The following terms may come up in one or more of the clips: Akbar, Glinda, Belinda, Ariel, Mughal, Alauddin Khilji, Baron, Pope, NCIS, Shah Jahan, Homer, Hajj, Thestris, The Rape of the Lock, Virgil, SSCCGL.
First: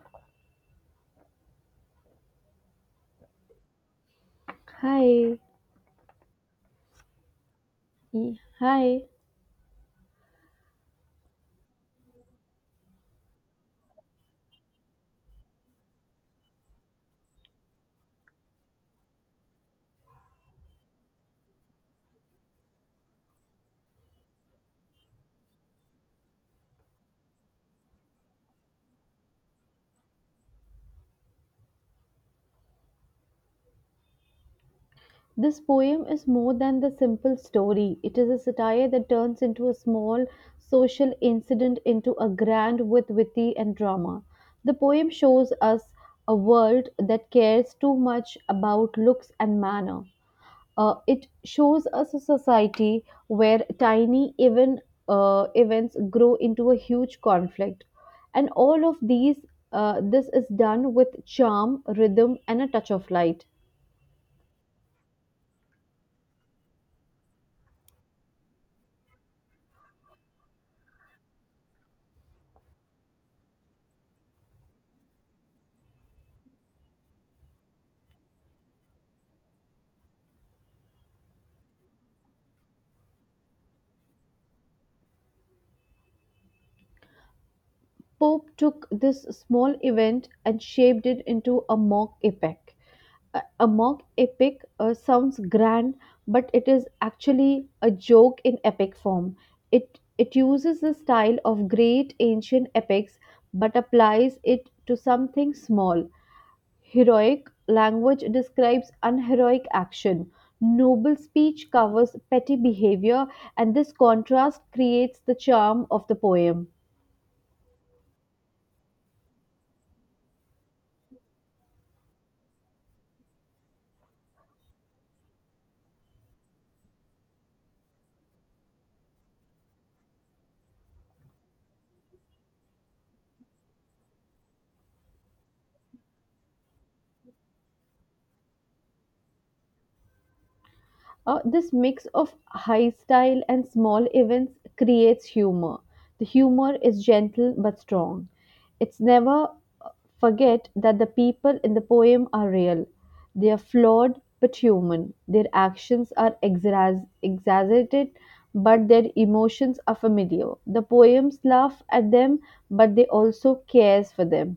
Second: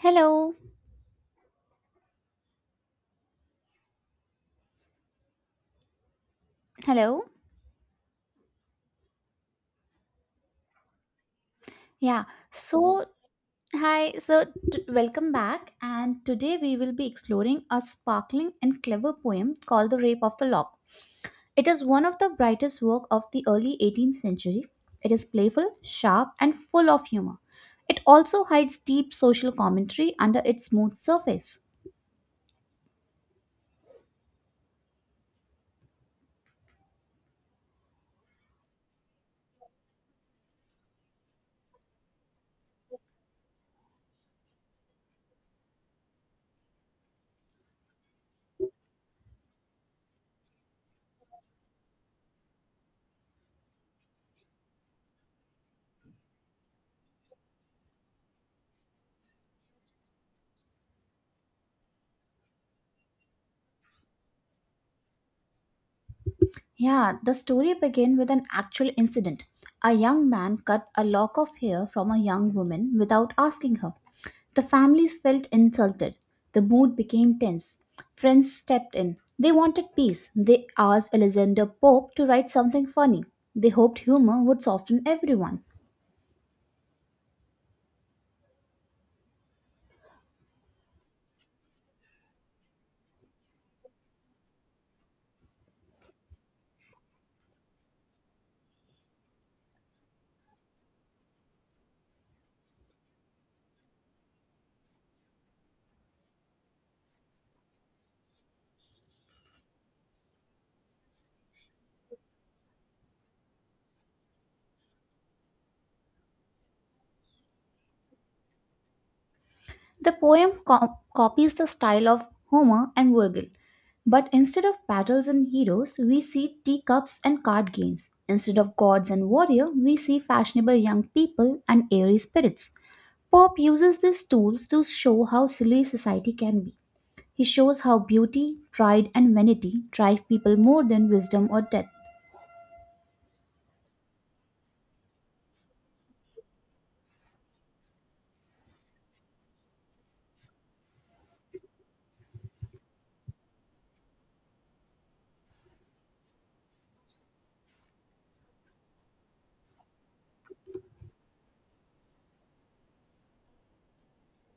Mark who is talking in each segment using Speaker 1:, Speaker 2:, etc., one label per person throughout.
Speaker 1: Hello.
Speaker 2: Hi,
Speaker 1: Hello.
Speaker 2: Hi.
Speaker 1: Yeah. So, hi. Welcome back. And today we will be exploring a sparkling and clever poem called The Rape of the Lock. It is one of the brightest work of the early 18th century. It is playful, sharp, and full of humor. It also hides deep social commentary under its smooth surface.
Speaker 2: This poem is more than the simple story. It is a satire that turns into a small social incident into a grand with witty and drama. The poem shows us a world that cares too much about looks and manner. It shows us a society where tiny even events grow into a huge conflict, and all of these. This is done with charm, rhythm, and a touch of light.
Speaker 1: Yeah, the story began with an actual incident. A young man cut a lock of hair from a young woman without asking her. The families felt insulted. The mood became tense. Friends stepped in. They wanted peace. They asked Alexander Pope to write something funny. They hoped humor would soften everyone.
Speaker 2: Pope took this small event and shaped it into a mock epic. A mock epic sounds grand, but it is actually a joke in epic form. It it uses the style of great ancient epics, but applies it to something small. Heroic language describes unheroic action. Noble speech covers petty behavior, and this contrast creates the charm of the poem.
Speaker 1: Copies the style of Homer and Virgil, but instead of battles and heroes, we see teacups and card games. Instead of gods and warrior, we see fashionable young people and airy spirits. Pope uses these tools to show how silly society can be. He shows how beauty, pride, and vanity drive people more than wisdom or
Speaker 2: This
Speaker 1: death.
Speaker 2: mix of high style and small events creates humor. The humor is gentle but strong. It's never uh, forget that the people in the poem are real. They are flawed but human. Their actions are exaggerated, but their emotions are familiar. The poems laugh at them, but they also cares for them.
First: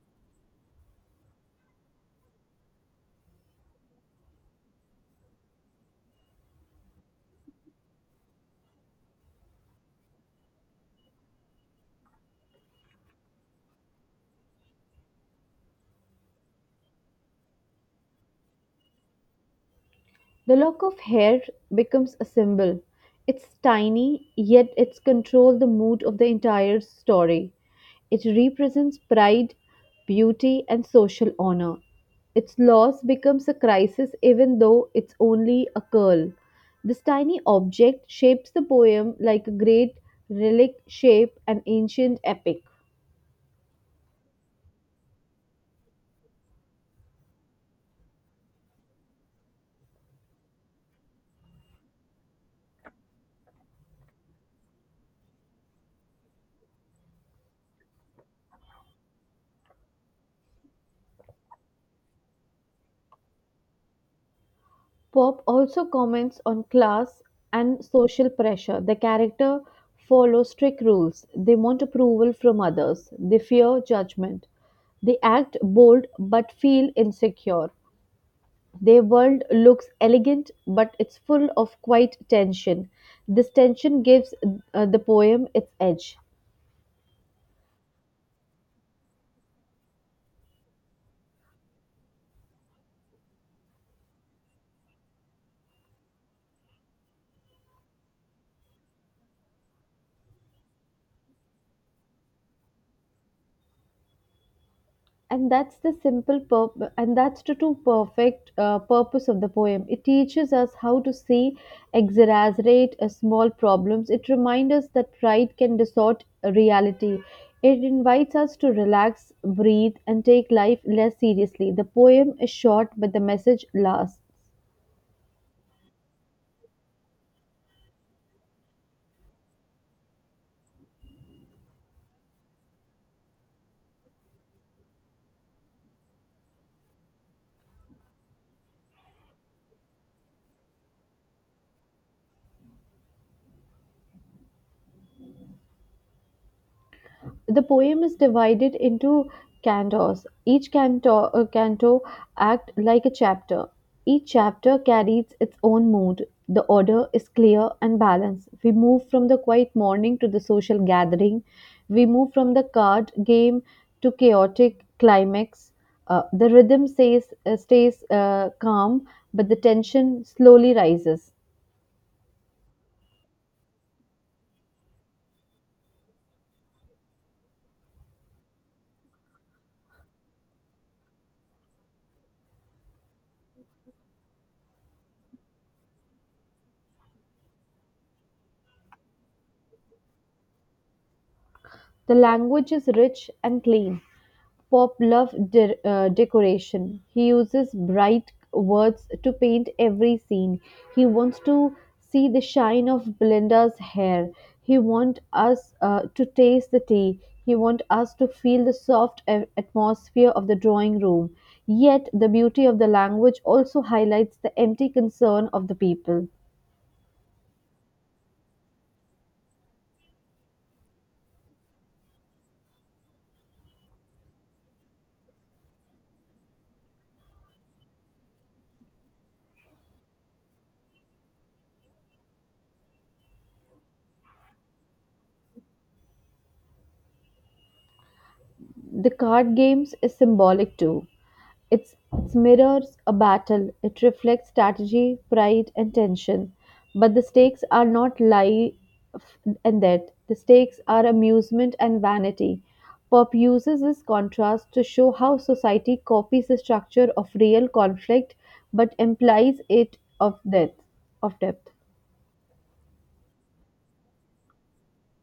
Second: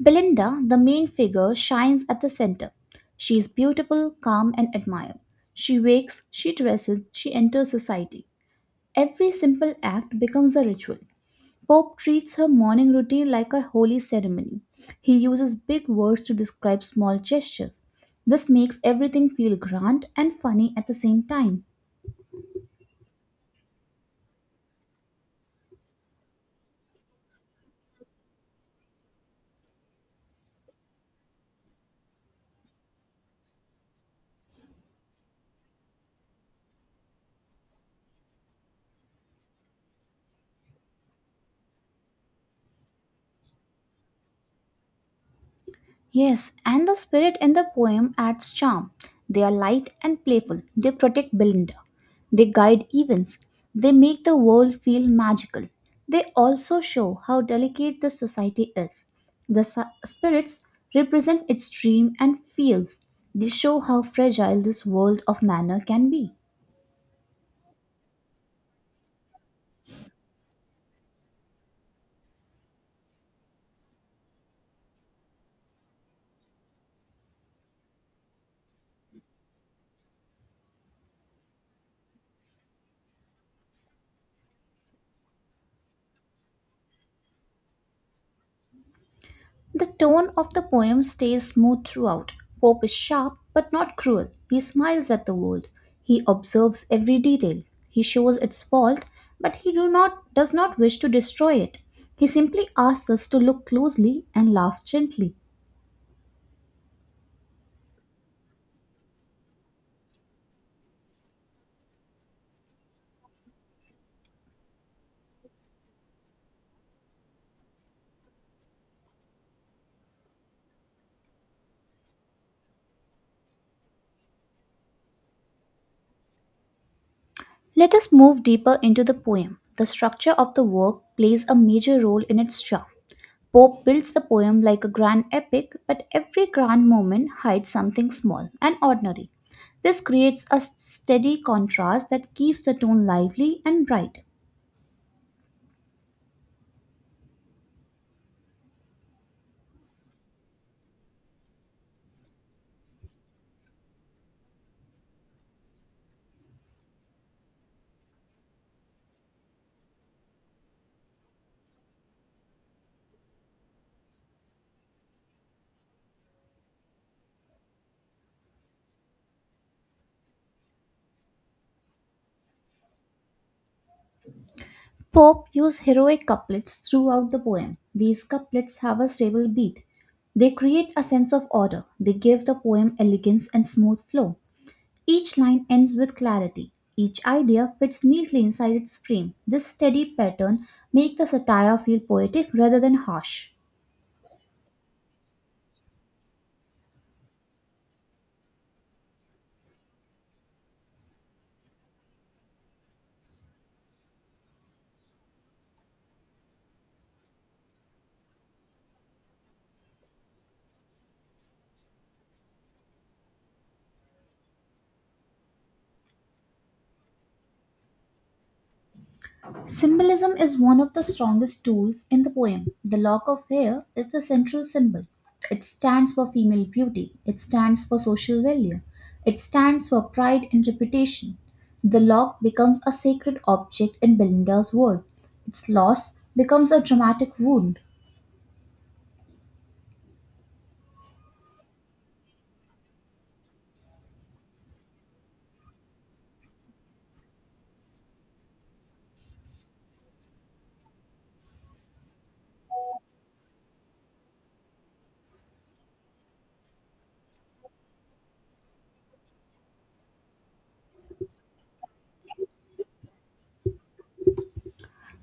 Speaker 1: Belinda, the main figure, shines at the center. She is beautiful, calm, and admired. She wakes, she dresses, she enters society. Every simple act becomes a ritual. Pope treats her morning routine like a holy ceremony. He uses big words to describe small gestures. This makes everything feel grand and
Speaker 2: The
Speaker 1: funny
Speaker 2: lock
Speaker 1: at the
Speaker 2: of
Speaker 1: same
Speaker 2: hair
Speaker 1: time.
Speaker 2: becomes a symbol. It's tiny, yet it's controls the mood of the entire story. It represents pride, beauty, and social honor. Its loss becomes a crisis even though it's only a curl. This tiny object shapes the poem like a great relic shape an ancient epic.
Speaker 1: Yes, and the spirit in the poem adds charm. They are light and playful. They protect Belinda. They guide events. They make the world feel magical. They also show how delicate the society is. Spirits represent its dream and fears. They show how fragile this world
Speaker 2: Pope
Speaker 1: of manner
Speaker 2: also
Speaker 1: can be.
Speaker 2: comments on class and social pressure. The character follow strict rules. They want approval from others. They fear judgment. They act bold but feel insecure. Their world looks elegant but it's full of quiet tension. This tension gives the poem its edge.
Speaker 1: The tone of the poem stays smooth throughout. Pope is sharp but not cruel. He smiles at the world. He observes every detail. He shows its fault, but he do not does not wish to destroy it. He simply asks us to look closely and laugh gently.
Speaker 2: And that's the true perfect purpose of the poem. It teaches us how to see exaggerate small problems. It reminds us that pride can distort reality. It invites us to relax, breathe, and take life less seriously. The poem is short but the message lasts.
Speaker 1: Let us move deeper into the poem. The structure of the work plays a major role in its charm. Pope builds the poem like a grand epic, but every grand moment hides something small and ordinary. This creates a steady contrast that keeps the tone lively and bright.
Speaker 2: The poem is divided into cantos. Each canto, act like a chapter. Each chapter carries its own mood. The order is clear and balanced. We move from the quiet morning to the social gathering. We move from the card game to chaotic climax. The rhythm stays calm, but the tension slowly rises.
Speaker 1: Pope used heroic couplets throughout the poem. These couplets have a stable beat. They create a sense of order. They give the poem elegance and smooth flow. Each line ends with clarity. Each idea fits neatly inside its frame. This steady pattern makes the satire feel
Speaker 2: The
Speaker 1: poetic
Speaker 2: language
Speaker 1: rather
Speaker 2: is
Speaker 1: than
Speaker 2: rich
Speaker 1: harsh.
Speaker 2: and clean. Pop love decoration. He uses bright words to paint every scene. He wants to see the shine of Belinda's hair. He wants us to taste the tea. He wants us to feel the soft atmosphere of the drawing room. Yet, the beauty of the language also highlights the empty concern of the people.
Speaker 1: Symbolism is one of the strongest tools in the poem. The lock of hair is the central symbol. It stands for female beauty, it stands for social value, it stands for pride and reputation. The lock becomes a sacred object in Belinda's world. Its loss becomes a dramatic wound.
Speaker 2: The card games is symbolic too. It mirrors a battle, it reflects strategy, pride, and tension. But the stakes are not life and death, the stakes are amusement and vanity. Pop uses this contrast to show how society copies the structure of real conflict but implies it of death of depth.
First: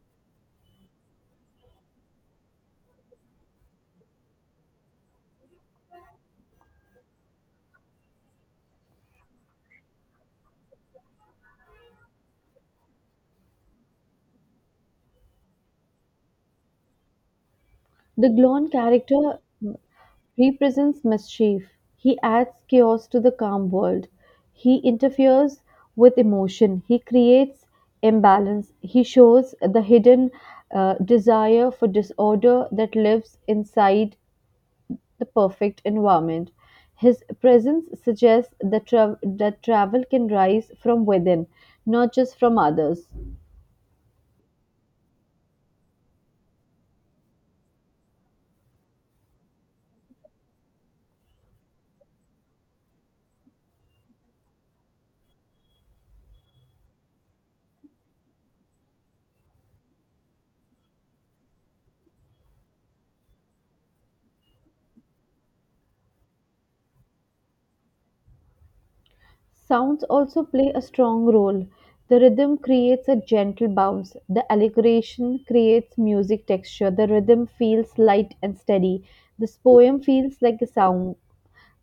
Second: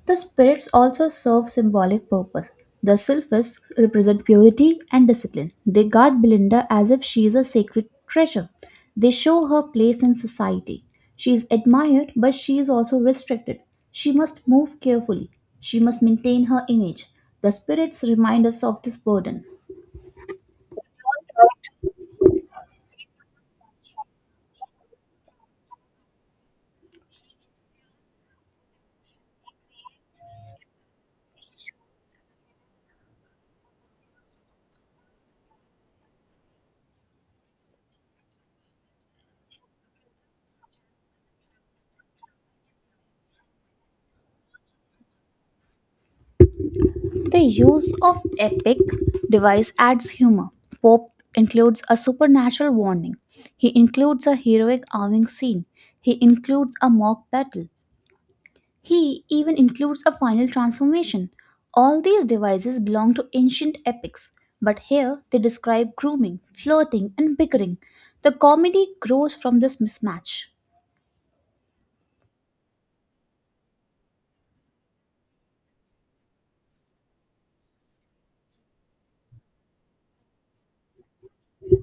Speaker 1: The spirits also serve symbolic purpose. The sylphists represent purity and discipline. They guard Belinda as if she is a sacred treasure. They show her place in society. She is admired, but she is also restricted. She must move carefully. She must maintain her image. The spirits
Speaker 2: The
Speaker 1: remind us
Speaker 2: Glon
Speaker 1: of this
Speaker 2: character
Speaker 1: burden.
Speaker 2: represents mischief. He adds chaos to the calm world. He interferes with emotion. He creates imbalance. He shows the hidden desire for disorder that lives inside the perfect environment. His presence suggests that travel can rise from within, not just from others.
Speaker 1: The use of epic device adds humor. Pope includes a supernatural warning. He includes a heroic arming scene. He includes a mock battle. He even includes a final transformation. All these devices belong to ancient epics, but here they describe grooming, flirting, and bickering. The comedy grows from this
Speaker 2: Sounds also
Speaker 1: mismatch.
Speaker 2: play a strong role. The rhythm creates a gentle bounce. The allegration creates music texture. The rhythm feels light and steady. This poem feels like a sound.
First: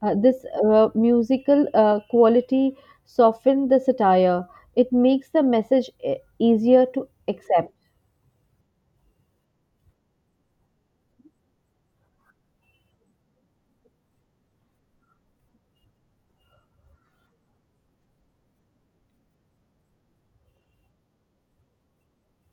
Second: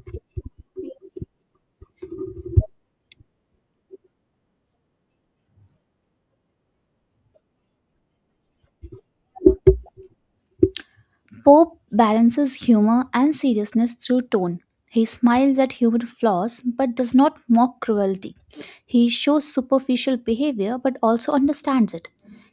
Speaker 2: This musical quality softens the satire. It makes the message easier to accept.
Speaker 1: Pope balances humor and seriousness through tone. He smiles at human flaws but does not mock cruelty. He shows superficial behavior but also understands it.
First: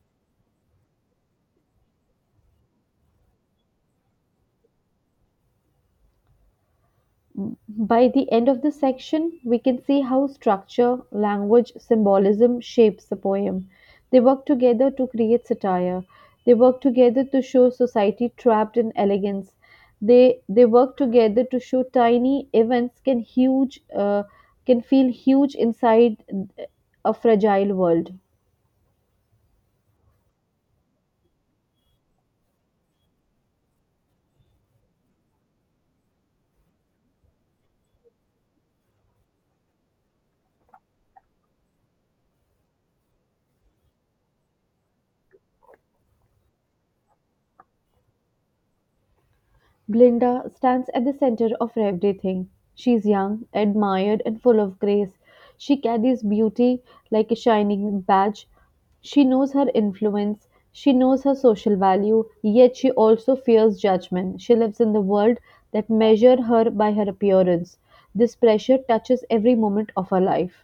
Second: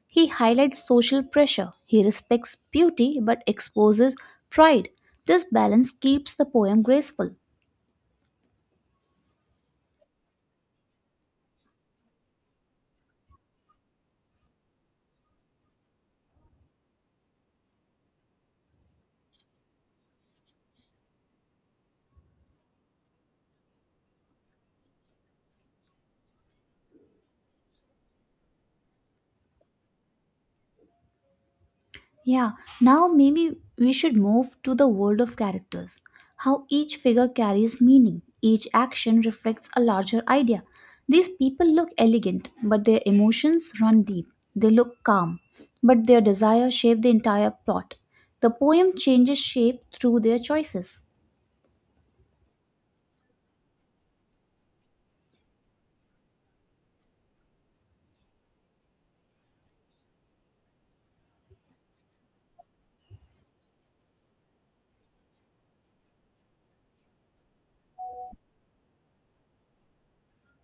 Speaker 1: He highlights social pressure. He respects beauty but exposes pride. This balance keeps the poem graceful.
Speaker 2: By the end of this section, we can see how structure, language, symbolism shapes the poem. They work together to create satire. They work together to show society trapped in elegance. They work together to show tiny events can feel huge inside a fragile world.
Speaker 1: Yeah, now maybe we should move to the world of characters. How each figure carries meaning, each action reflects a larger idea. These people look elegant, but their emotions run deep. They look calm, but their desire shape the entire plot. The poem changes shape through their
Speaker 2: Glinda stands at
Speaker 1: choices.
Speaker 2: the center of everything. She is young, admired, and full of grace. She carries beauty like a shining badge. She knows her influence. She knows her social value, yet she also fears judgment. She lives in the world that measure her by her appearance. This pressure touches every moment of her life.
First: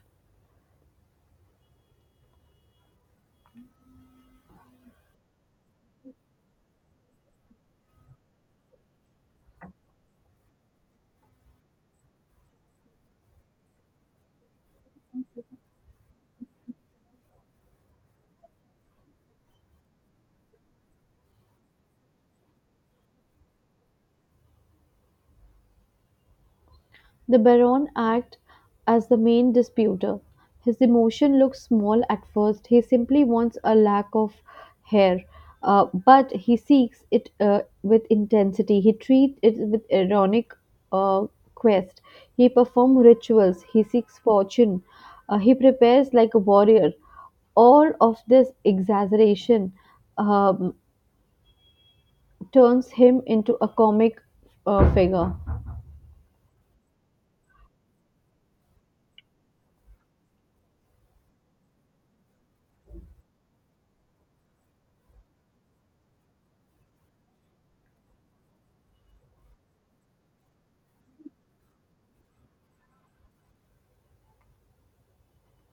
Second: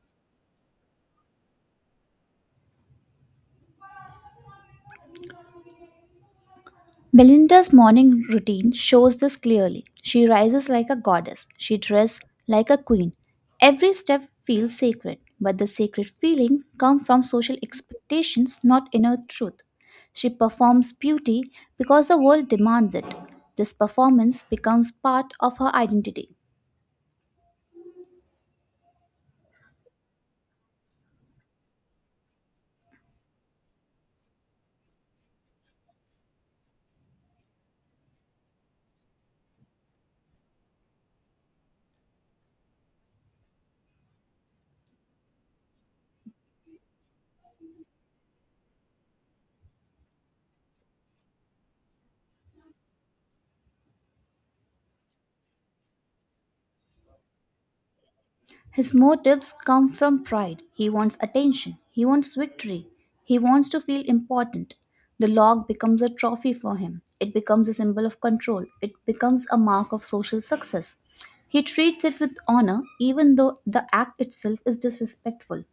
Speaker 1: Belinda's morning routine shows this clearly. She rises like a goddess, she dresses like a queen. Every step feels sacred, but the sacred feeling comes from social expectations, not inner truth. She performs beauty because the world demands it. This performance becomes part of her identity.
Speaker 2: The Baron acts as the main disputer. His emotion looks small at first. He simply wants a lack of hair, but he seeks it with intensity. He treats it with ironic uh, quest. He performs rituals. He seeks fortune. He prepares like a warrior. All of this exaggeration um, turns him into a comic figure.
Speaker 1: His motives come from pride. He wants attention. He wants victory. He wants to feel important. The log becomes a trophy for him. It becomes a symbol of control. It becomes a mark of social success. He treats it with honor, even though the act itself is disrespectful.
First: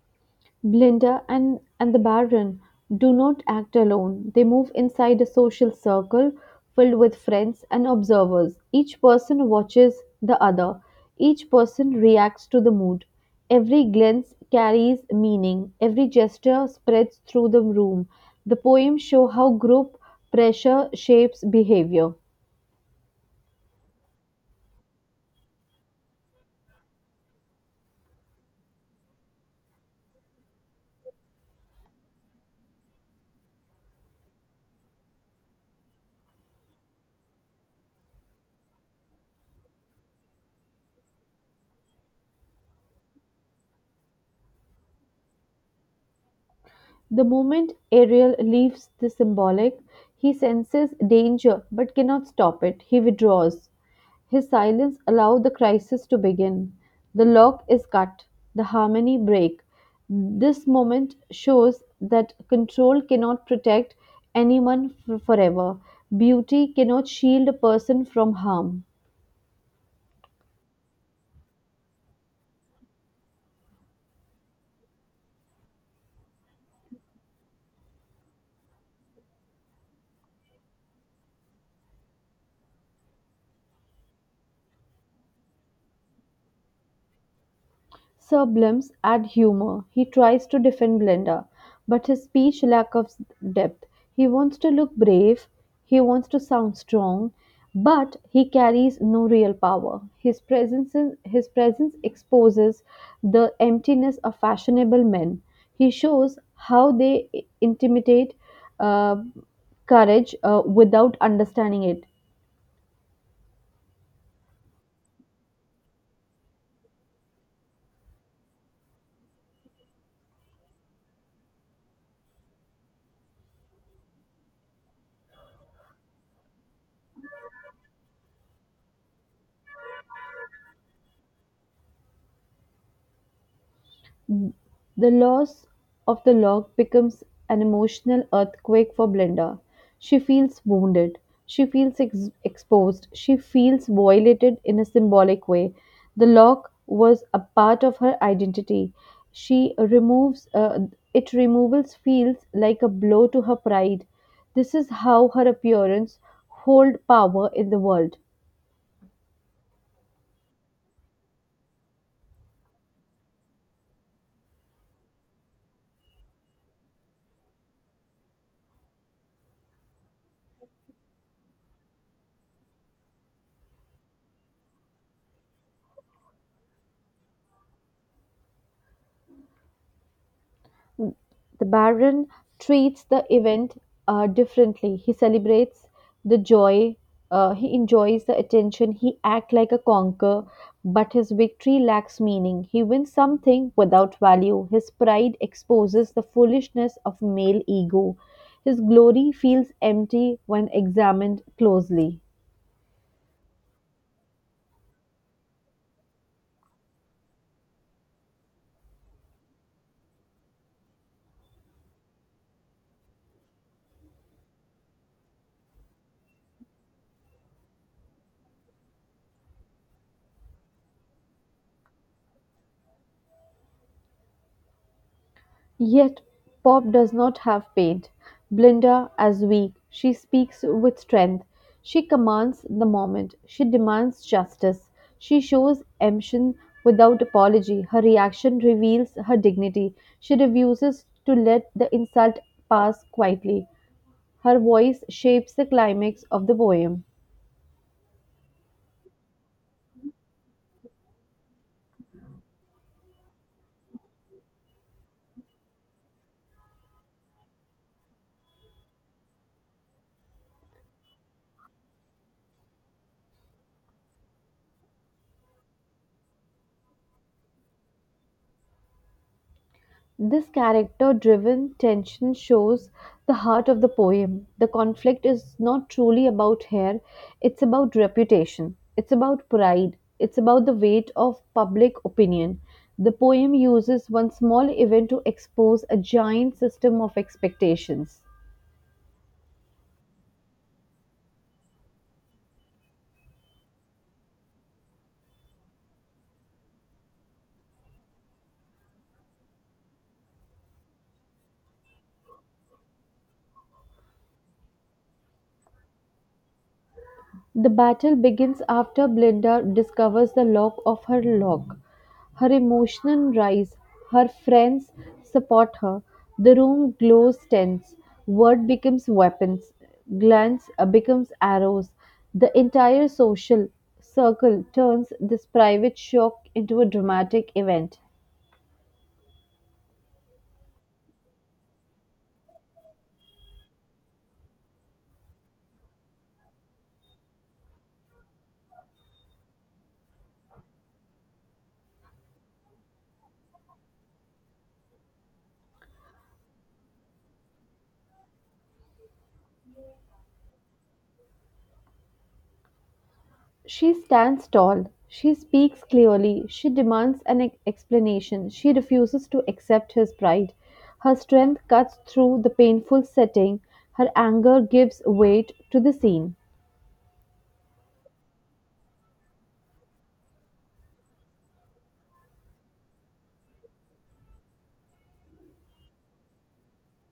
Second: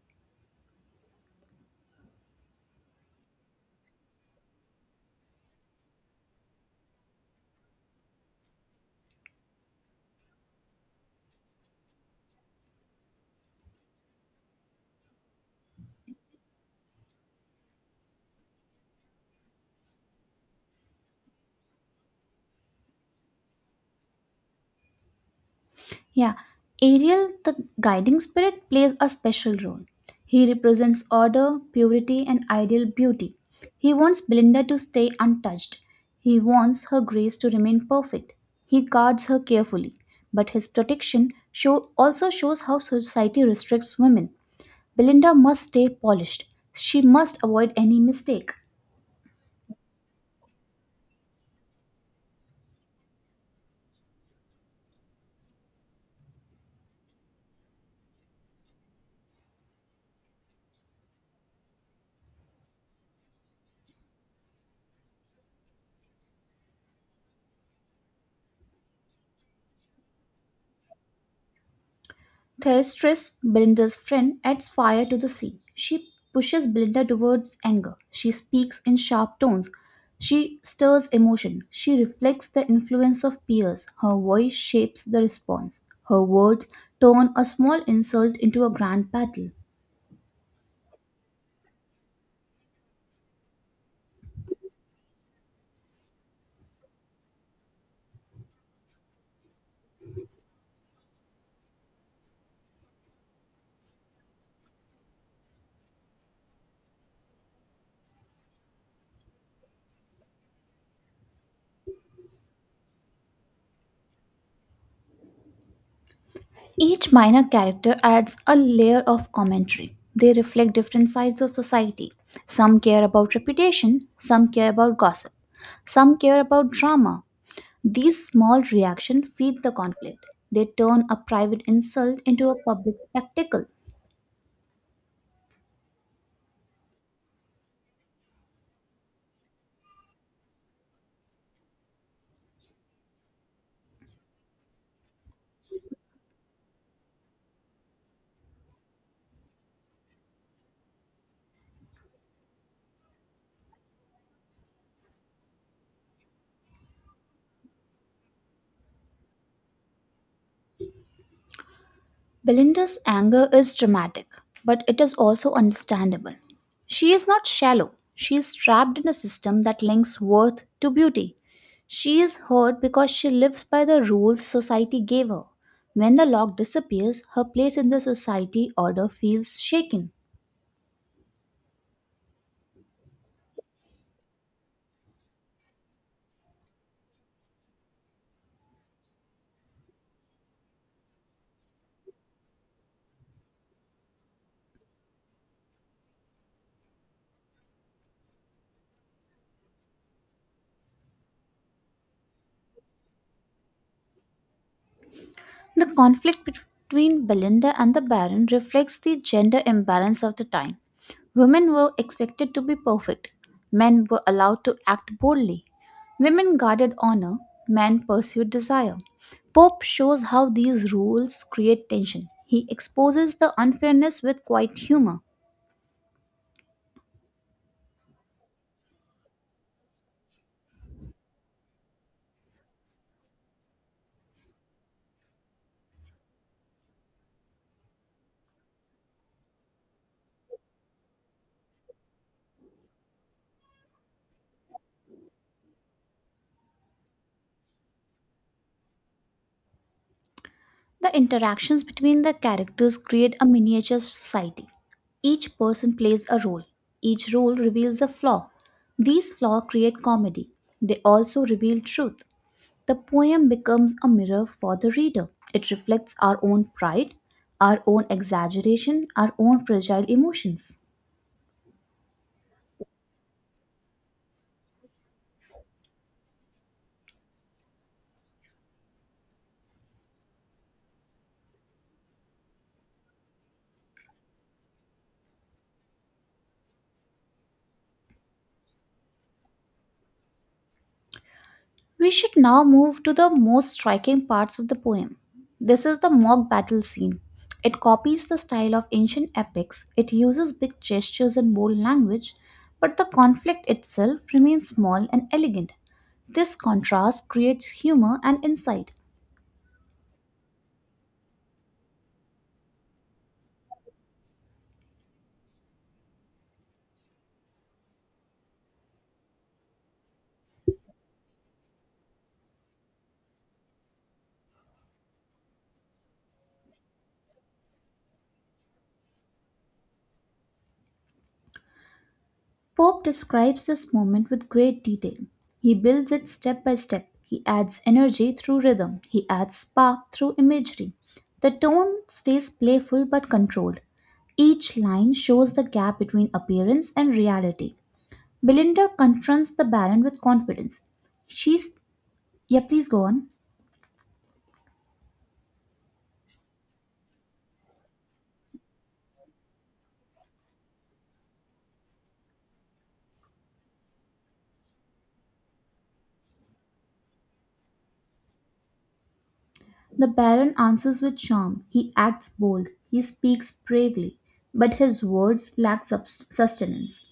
Speaker 2: Glinda and the Baron do not act alone. They move inside a social circle filled with friends and observers. Each person watches the other, each person reacts to the mood. Every glance carries meaning, every gesture spreads through the room. The poems show how group pressure shapes behavior.
Speaker 1: Yeah, Ariel, the guiding spirit, plays a special role. He represents order, purity, and ideal beauty. He wants Belinda to stay untouched. He wants her grace to remain perfect. He guards her carefully, but his protection show also shows how society restricts women. Belinda must stay polished. She
Speaker 2: The
Speaker 1: must avoid
Speaker 2: moment
Speaker 1: any
Speaker 2: Ariel
Speaker 1: mistake.
Speaker 2: leaves the symbolic, he senses danger but cannot stop it. He withdraws. His silence allows the crisis to begin. The lock is cut, the harmony break. This moment shows that control cannot protect anyone forever. Beauty cannot shield a person from harm.
Speaker 1: Thestris, Belinda's friend, adds fire to the scene. She pushes Belinda towards anger. She speaks in sharp tones. She stirs emotion. She reflects the influence of peers. Her voice shapes the response. Her words turn a small insult into a
Speaker 2: Sublimes
Speaker 1: grand
Speaker 2: add
Speaker 1: battle.
Speaker 2: humor. He tries to defend Blenda, but his speech lacks of depth. He wants to look brave, he wants to sound strong, but he carries no real power. His presence exposes the emptiness of fashionable men. He shows how they intimidate uh, courage without understanding it.
Speaker 1: Each minor character adds a layer of commentary. They reflect different sides of society. Some care about reputation, some care about gossip, some care about drama. These small reactions feed the conflict. They turn a private insult into a public spectacle.
Speaker 2: The loss of the log becomes an emotional earthquake for Blenda. She feels wounded. She feels exposed. She feels violated in a symbolic way. The log was a part of her identity. She removes it. Removals feels like a blow to her pride. This is how her appearance hold power in the world.
Speaker 1: Belinda's anger is dramatic, but it is also understandable. She is not shallow. She is trapped in a system that links worth to beauty. She is hurt because she lives by the rules society gave her. When the lock disappears, her place in the society order feels shaken.
Speaker 2: The Baron treats the event differently. He celebrates the joy, he enjoys the attention, he acts like a conqueror, but his victory lacks meaning. He wins something without value. His pride exposes the foolishness of male ego. His glory feels empty when examined closely.
Speaker 1: The conflict between Belinda and the Baron reflects the gender imbalance of the time. Women were expected to be perfect, men were allowed to act boldly. Women guarded honor, men pursued desire. Pope shows how these rules create tension. He exposes the unfairness with quiet humor.
Speaker 2: Yet Pop does not have paint Blinda, as weak, she speaks with strength. She commands the moment. She demands justice. She shows emotion without apology. Her reaction reveals her dignity. She refuses to let the insult pass quietly. Her voice shapes the climax of the poem.
Speaker 1: The interactions between the characters create a miniature society. Each person plays a role. Each role reveals a flaw. These flaws create comedy. They also reveal truth. The poem becomes a mirror for the reader. It reflects our own pride, our own exaggeration, our own fragile
Speaker 2: This
Speaker 1: emotions.
Speaker 2: character driven tension shows the heart of the poem. The conflict is not truly about hair, it's about reputation, it's about pride, it's about the weight of public opinion. The poem uses one small event to expose a giant system of expectations.
Speaker 1: We should now move to the most striking parts of the poem. This is the mock battle scene. It copies the style of ancient epics, it uses big gestures and bold language, but the conflict itself remains small and elegant. This contrast creates
Speaker 2: The battle
Speaker 1: humor and
Speaker 2: begins
Speaker 1: insight.
Speaker 2: after Glinda discovers the lock of her lock. Her emotions rise, her friends support her, the room glows tense, word becomes weapons, glance becomes arrows. The entire social circle turns this private shock into a dramatic event.
Speaker 1: Pope describes this moment with great detail. He builds it step by step. He adds energy through rhythm. He adds spark through imagery. The tone stays playful but controlled. Each line shows the gap between appearance and reality. Belinda confronts the Baron with confidence. She's. Yeah, please go on.
Speaker 2: She stands tall, she speaks clearly, she demands an explanation, she refuses to accept his pride. Her strength cuts through the painful setting, her anger gives weight to the scene.
Speaker 1: The Baron answers with charm. He acts bold. He speaks bravely. But his words lack sustenance.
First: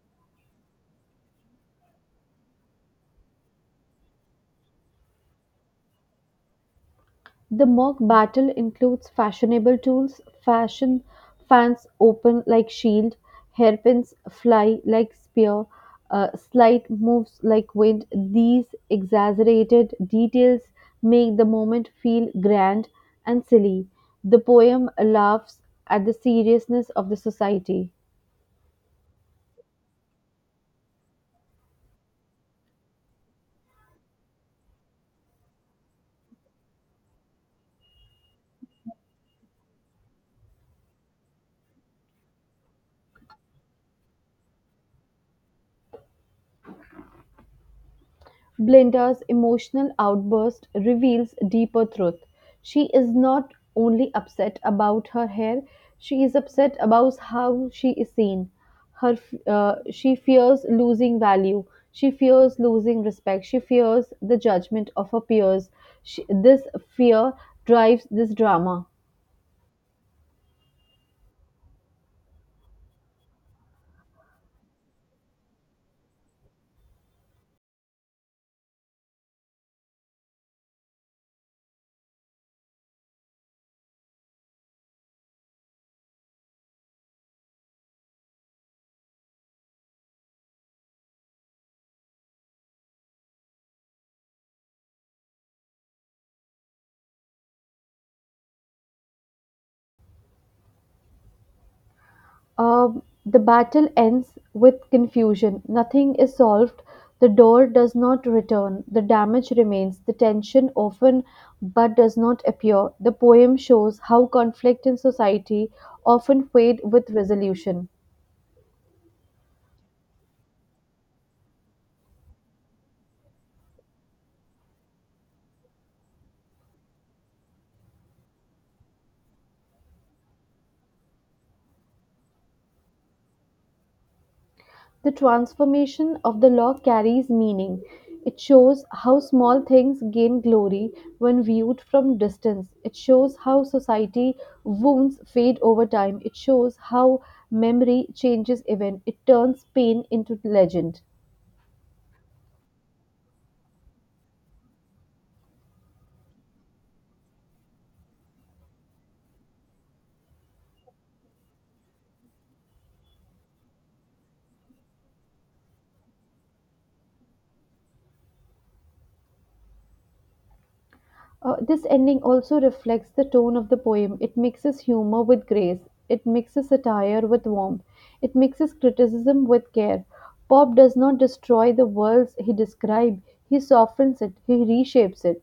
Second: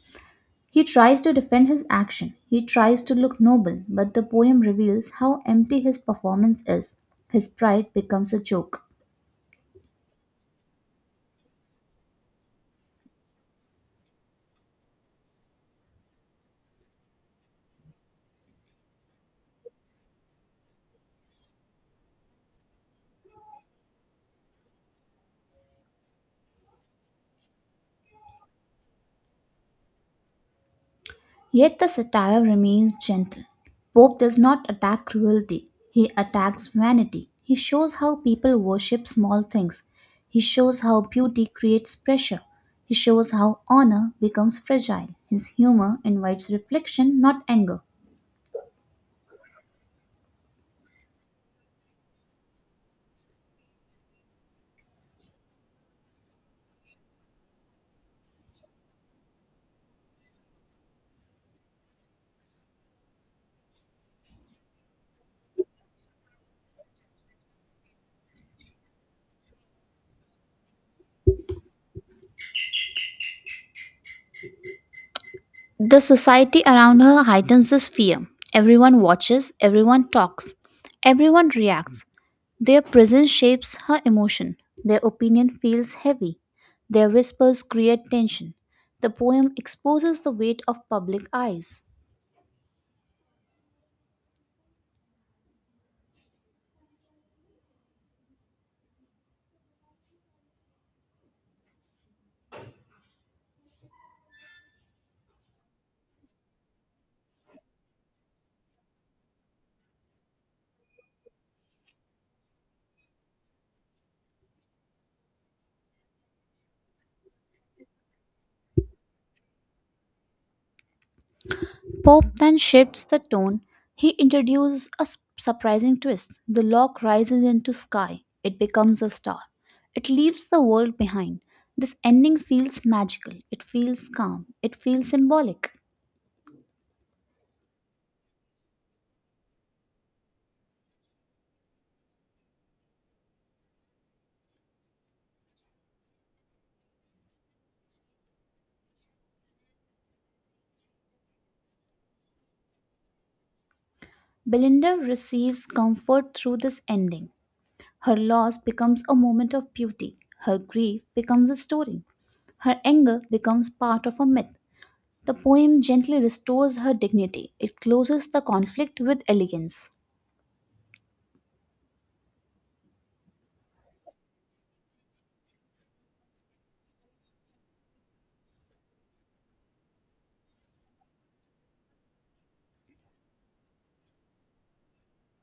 Speaker 1: He tries to defend his action, he tries to look noble, but the poem reveals how empty his performance is. His
Speaker 2: The
Speaker 1: pride
Speaker 2: mock
Speaker 1: becomes a
Speaker 2: battle
Speaker 1: joke.
Speaker 2: includes fashionable tools fashion fans open like shield, hairpins fly like spear, slight moves like wind. These exaggerated details make the moment feel grand and silly. The poem laughs at the seriousness of the society.
Speaker 1: Yet the satire remains gentle. Pope does not attack cruelty, he attacks vanity. He shows how people worship small things. He shows how beauty creates pressure. He shows how honor becomes fragile. His humor invites reflection, not anger.
Speaker 2: Blinda's emotional outburst reveals deeper truth. She is not only upset about her hair, she is upset about how she is seen. Her, she fears losing value. She fears losing respect. She fears the judgment of her peers. This fear drives this drama.
Speaker 1: The society around her heightens this fear. Everyone watches, everyone talks, everyone reacts. Their presence shapes her emotion. Their opinion feels heavy. Their whispers create tension. The poem exposes the weight of public eyes.
Speaker 2: The battle ends with confusion. Nothing is solved. The door does not return. The damage remains. The tension often but does not appear. The poem shows how conflict in society often fade with resolution.
Speaker 1: Pope then shifts the tone. He introduces a surprising twist. The lock rises into sky. It becomes a star. It leaves the world behind. This ending feels magical. It feels calm. It feels
Speaker 2: The
Speaker 1: symbolic.
Speaker 2: transformation of the law carries meaning. It shows how small things gain glory when viewed from distance. It shows how society wounds fade over time. It shows how memory changes event. It turns pain into legend.
Speaker 1: Belinda receives comfort through this ending. Her loss becomes a moment of beauty. Her grief becomes a story. Her anger becomes part of a myth. The poem gently restores her dignity. It closes the conflict with elegance.
Speaker 2: This ending also reflects the tone of the poem. It mixes humor with grace. It mixes satire with warmth. It mixes criticism with care. Pope does not destroy the worlds he describes, he softens it, he reshapes it.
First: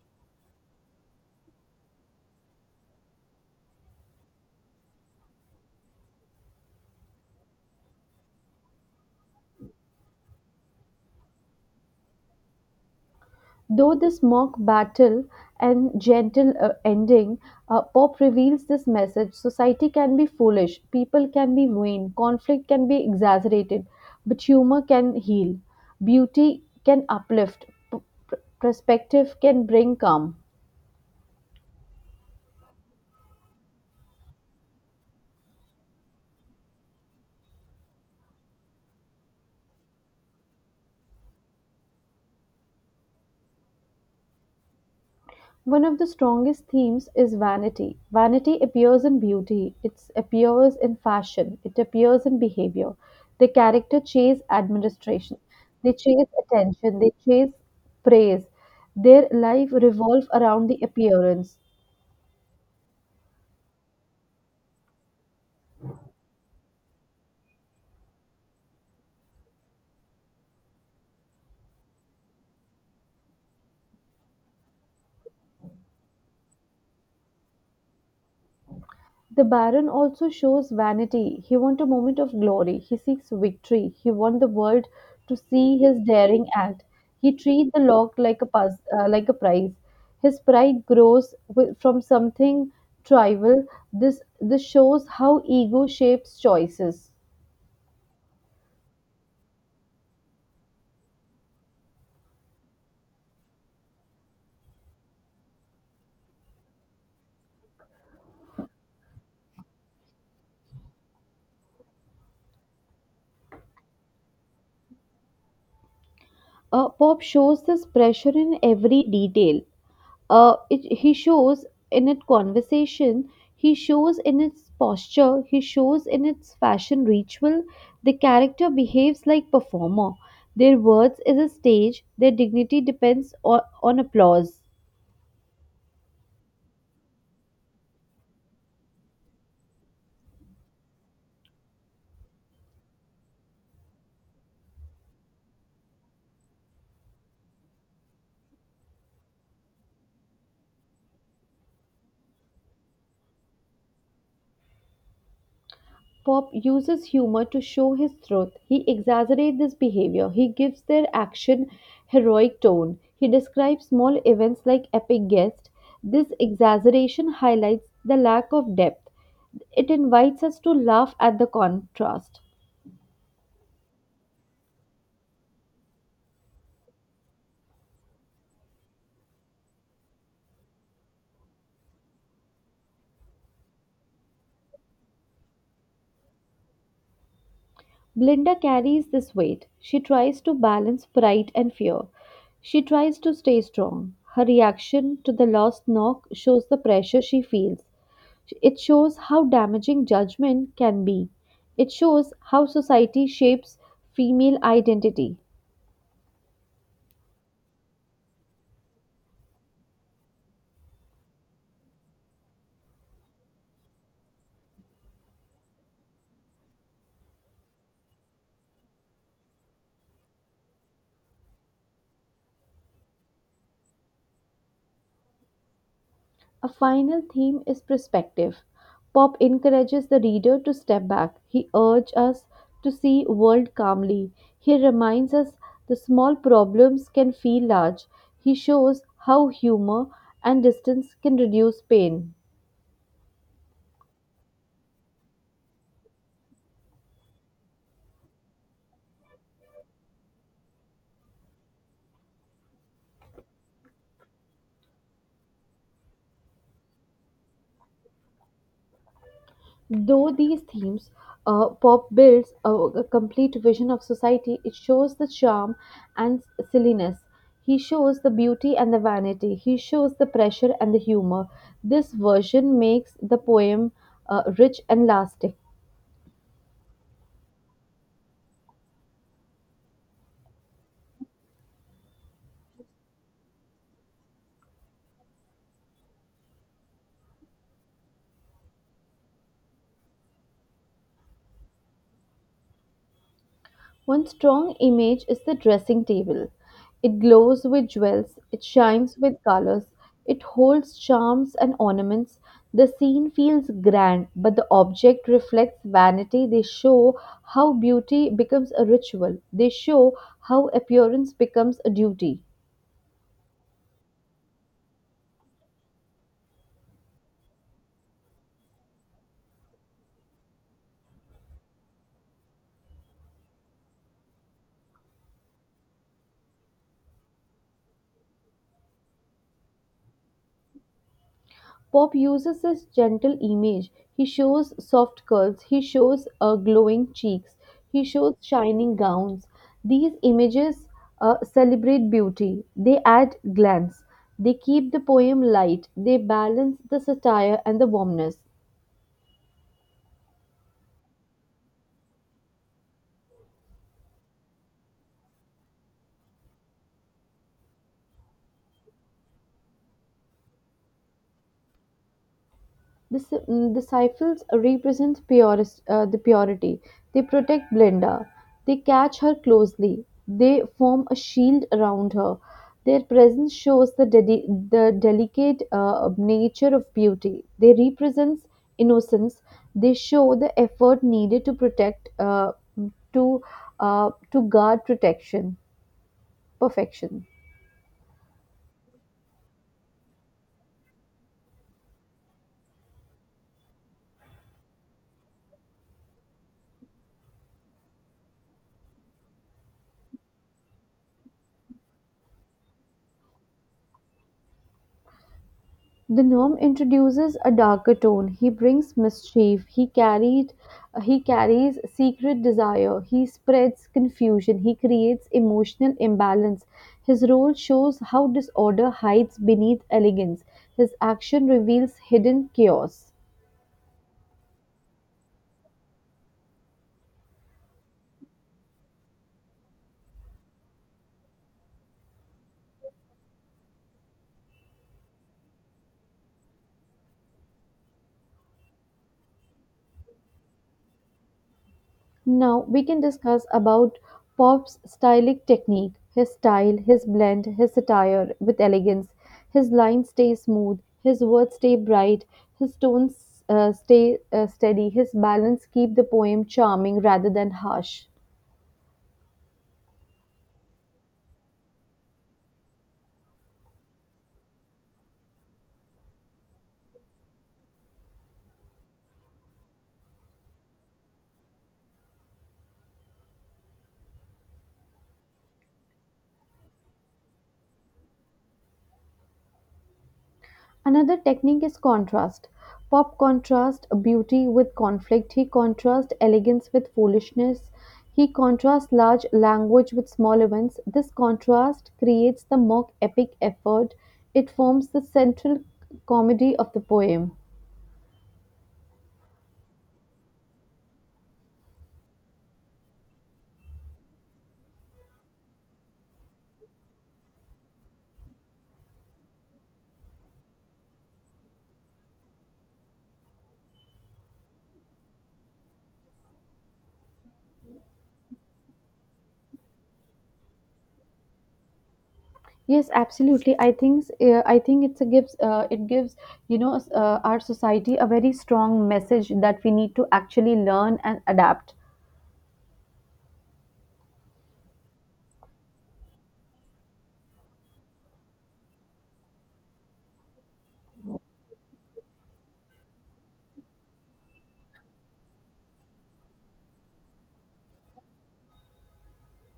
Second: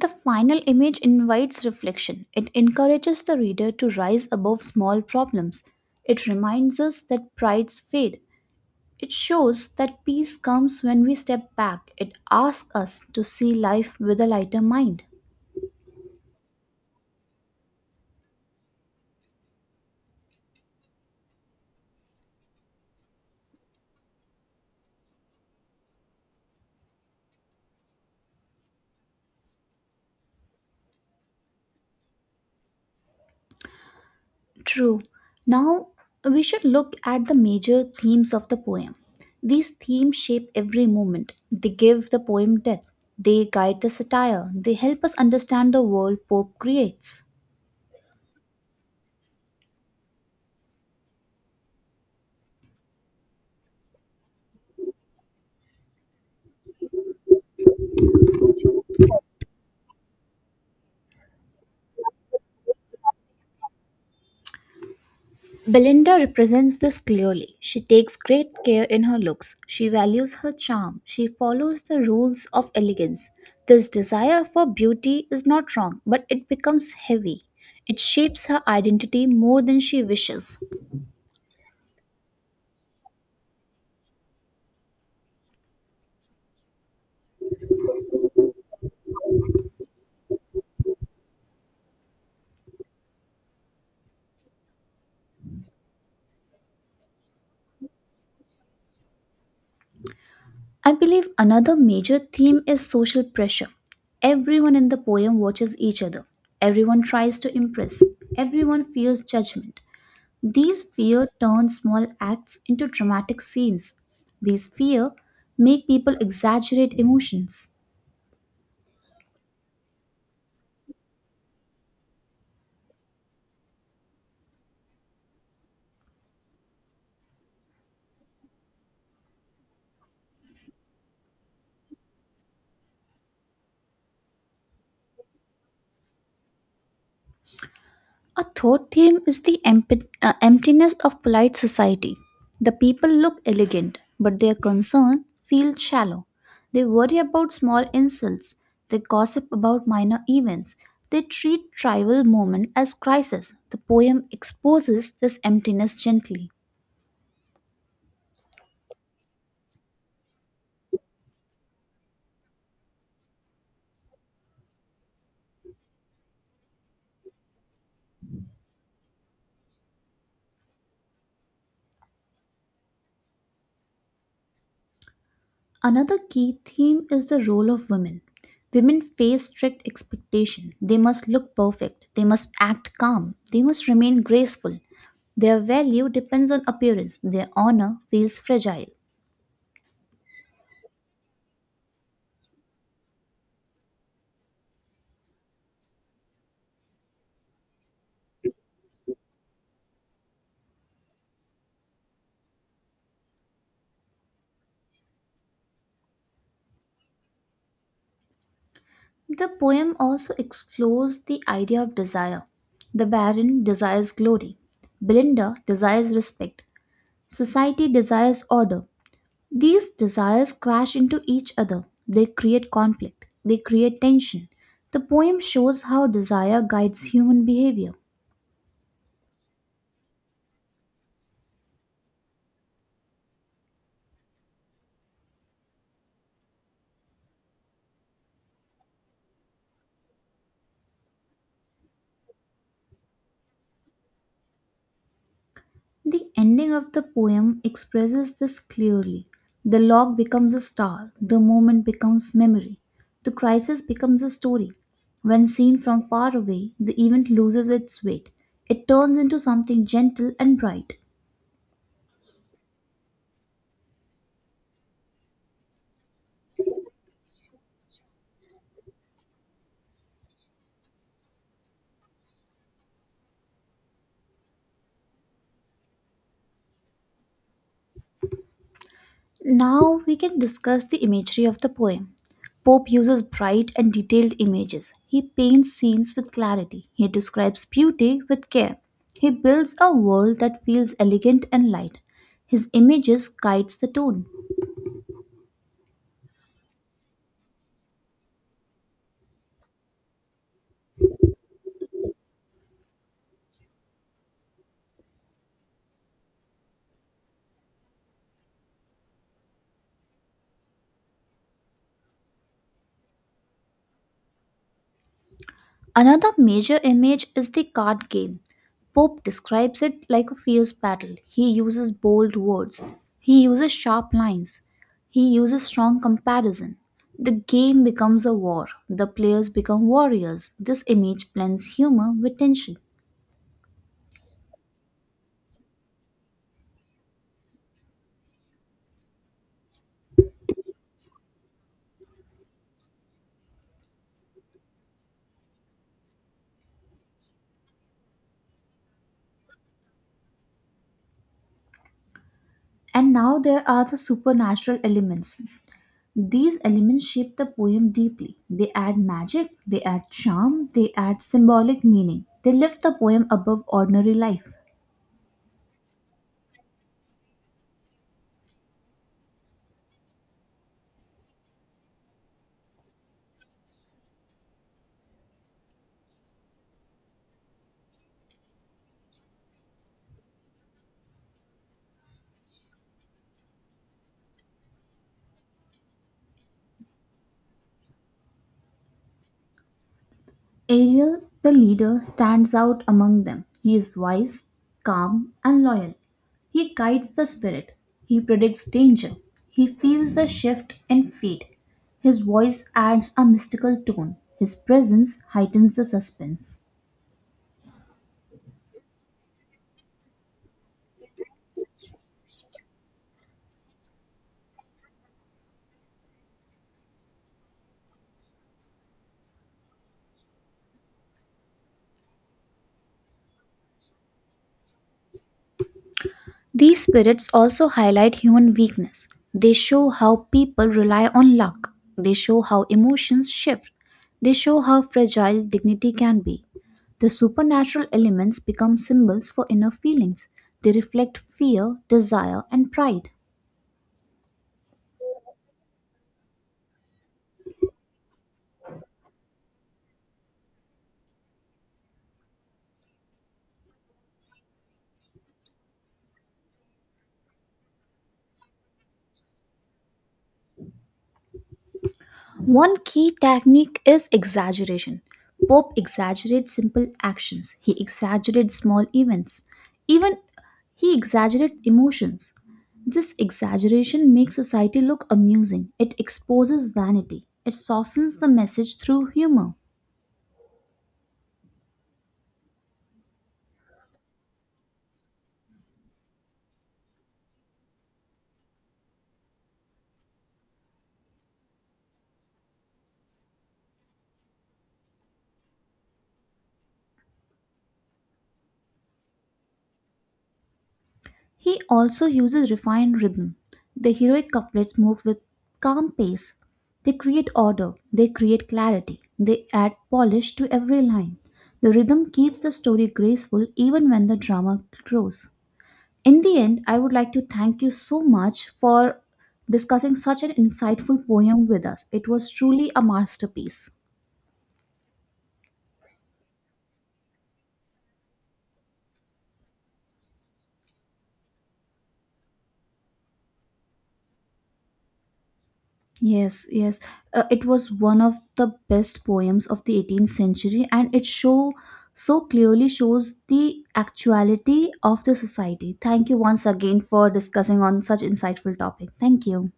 Speaker 1: The final image invites reflection. It encourages the reader to rise above small problems. It reminds us that prides fade. It shows that peace comes when we step back. It asks us to see
Speaker 2: Though
Speaker 1: life with
Speaker 2: this
Speaker 1: a
Speaker 2: mock
Speaker 1: lighter mind.
Speaker 2: battle and gentle ending, Pop reveals this message society can be foolish, people can be vain, conflict can be exaggerated, but humor can heal, beauty can uplift, perspective can bring calm.
Speaker 1: True. Now we should look at the major themes of the poem. These themes shape every moment. They give the poem depth. They guide the satire. They help us understand the
Speaker 2: One of the
Speaker 1: world Pope
Speaker 2: strongest themes
Speaker 1: creates.
Speaker 2: is vanity. Vanity appears in beauty, it appears in fashion, it appears in behavior. The character chase administration, they chase attention, they chase praise. Their life revolve around the appearance.
Speaker 1: Belinda represents this clearly. She takes great care in her looks. She values her charm. She follows the rules of elegance. This desire for beauty is not wrong, but it becomes heavy. It shapes her identity
Speaker 2: The
Speaker 1: more than
Speaker 2: Baron
Speaker 1: she
Speaker 2: also
Speaker 1: wishes.
Speaker 2: shows vanity; he wants a moment of glory, he seeks victory, he wants the world to see his daring act. He treats the lock like like a prize. His pride grows from something trivial. This shows how ego shapes choices.
Speaker 1: I believe another major theme is social pressure. Everyone in the poem watches each other. Everyone tries to impress. Everyone fears judgment. These fear turn small acts into dramatic scenes. These fear make people exaggerate
Speaker 2: Pop shows
Speaker 1: emotions.
Speaker 2: this pressure in every detail. He shows in its conversation, he shows in its posture, he shows in its fashion ritual. The character behaves like performer. Their words is a stage, their dignity depends on applause.
Speaker 1: A third theme is the emptiness of polite society. The people look elegant, but their concern feels shallow. They worry about small insults. They gossip about minor events. They treat trivial moment as crisis. The poem exposes this emptiness
Speaker 2: Pop
Speaker 1: gently.
Speaker 2: uses humor to show his truth. He exaggerates this behavior. He gives their action heroic tone. He describes small events like epic guests. This exaggeration highlights the lack of depth. It invites us to laugh at the contrast.
Speaker 1: Another key theme is the role of women. Women face strict expectation. They must look perfect. They must act calm. They must remain graceful. Their value depends on appearance. Their honor feels
Speaker 2: Glinda
Speaker 1: fragile.
Speaker 2: carries this weight. She tries to balance pride and fear. She tries to stay strong. Her reaction to the lost knock shows the pressure she feels. It shows how damaging judgment can be. It shows how society shapes female identity.
Speaker 1: The poem also explores the idea of desire. The baron desires glory. Belinda desires respect. Society desires order. These desires crash into each other. They create conflict. They create tension. The poem shows how desire
Speaker 2: A
Speaker 1: guides
Speaker 2: final
Speaker 1: human
Speaker 2: theme is
Speaker 1: behavior.
Speaker 2: perspective. Pop encourages the reader to step back. He urges us to see world calmly. He reminds us the small problems can feel large. He shows how humor and distance can reduce pain.
Speaker 1: The ending of the poem expresses this clearly. The log becomes a star. The moment becomes memory. The crisis becomes a story. When seen from far away, the event loses its weight. It turns into something
Speaker 2: Though
Speaker 1: gentle and
Speaker 2: these
Speaker 1: bright.
Speaker 2: themes, pop builds a complete vision of society. It shows the charm and silliness. He shows the beauty and the vanity. He shows the pressure and the humor. This version makes the poem rich and lasting.
Speaker 1: Now we can discuss the imagery of the poem. Pope uses bright and detailed images. He paints scenes with clarity. He describes beauty with care. He builds a world that feels elegant and light. His images guides the
Speaker 2: One
Speaker 1: tone.
Speaker 2: strong image is the dressing table. It glows with jewels, it shines with colors, it holds charms and ornaments. The scene feels grand, but the object reflects vanity. They show how beauty becomes a ritual, they show how appearance becomes a duty.
Speaker 1: Another major image is the card game. Pope describes it like a fierce battle. He uses bold words. He uses sharp lines. He uses strong comparison. The game becomes a war. The players become warriors. This image blends humor
Speaker 2: Pop
Speaker 1: with
Speaker 2: uses
Speaker 1: tension.
Speaker 2: this gentle image. He shows soft curls, he shows glowing cheeks, he shows shining gowns. These images celebrate beauty, they add glance, they keep the poem light, they balance the satire and the warmness.
Speaker 1: And now there are the supernatural elements. These elements shape the poem deeply. They add magic, they add charm, they add symbolic meaning. They lift the poem above
Speaker 2: The
Speaker 1: ordinary
Speaker 2: Seyfels
Speaker 1: life.
Speaker 2: represents the purity. They protect Glinda. They catch her closely. They form a shield around her. Their presence shows the delicate nature of beauty. They represent innocence. They show the effort needed to to, guard perfection.
Speaker 1: Ariel, the leader, stands out among them. He is wise, calm, and loyal. He guides the spirit. He predicts danger. He feels the shift in fate. His voice adds a mystical tone. His presence heightens the
Speaker 2: The
Speaker 1: suspense.
Speaker 2: gnome introduces a darker tone. He brings mischief. He carries secret desire. He spreads confusion. He creates emotional imbalance. His role shows how disorder hides beneath elegance. His action reveals hidden chaos.
Speaker 1: These spirits also highlight human weakness. They show how people rely on luck. They show how emotions shift. They show how fragile dignity can be. The supernatural elements become symbols for inner feelings. They reflect fear, desire,
Speaker 2: Now
Speaker 1: and
Speaker 2: we can
Speaker 1: pride.
Speaker 2: discuss about Pop's stylistic technique, his style, his blend, his satire with elegance. His lines stay smooth, his words stay bright, his tones stay steady, his balance keep the poem charming rather than harsh.
Speaker 1: One key technique is exaggeration. Pope exaggerates simple actions, he exaggerates small events, even he exaggerates emotions. This exaggeration makes society look amusing, it exposes vanity, it softens the message through humor.
Speaker 2: Another technique is contrast. Pop contrasts beauty with conflict. He contrasts elegance with foolishness. He contrasts large language with small events. This contrast creates the mock epic effort. It forms the central comedy of the poem.
Speaker 1: He also uses refined rhythm. The heroic couplets move with calm pace. They create order, they create clarity, they add polish to every line. The rhythm keeps the story graceful even when the drama grows. In the end, I would like to thank you so much for discussing such an insightful poem with us. It was truly a
Speaker 2: Yes, absolutely.
Speaker 1: masterpiece.
Speaker 2: I think it's a gives it gives our society a very strong message that we need to actually learn and adapt.
Speaker 1: Yes, yes. It was one of the best poems of the 18th century and it show so clearly shows the actuality of the society. Thank you once again for discussing on such insightful topic. Thank you.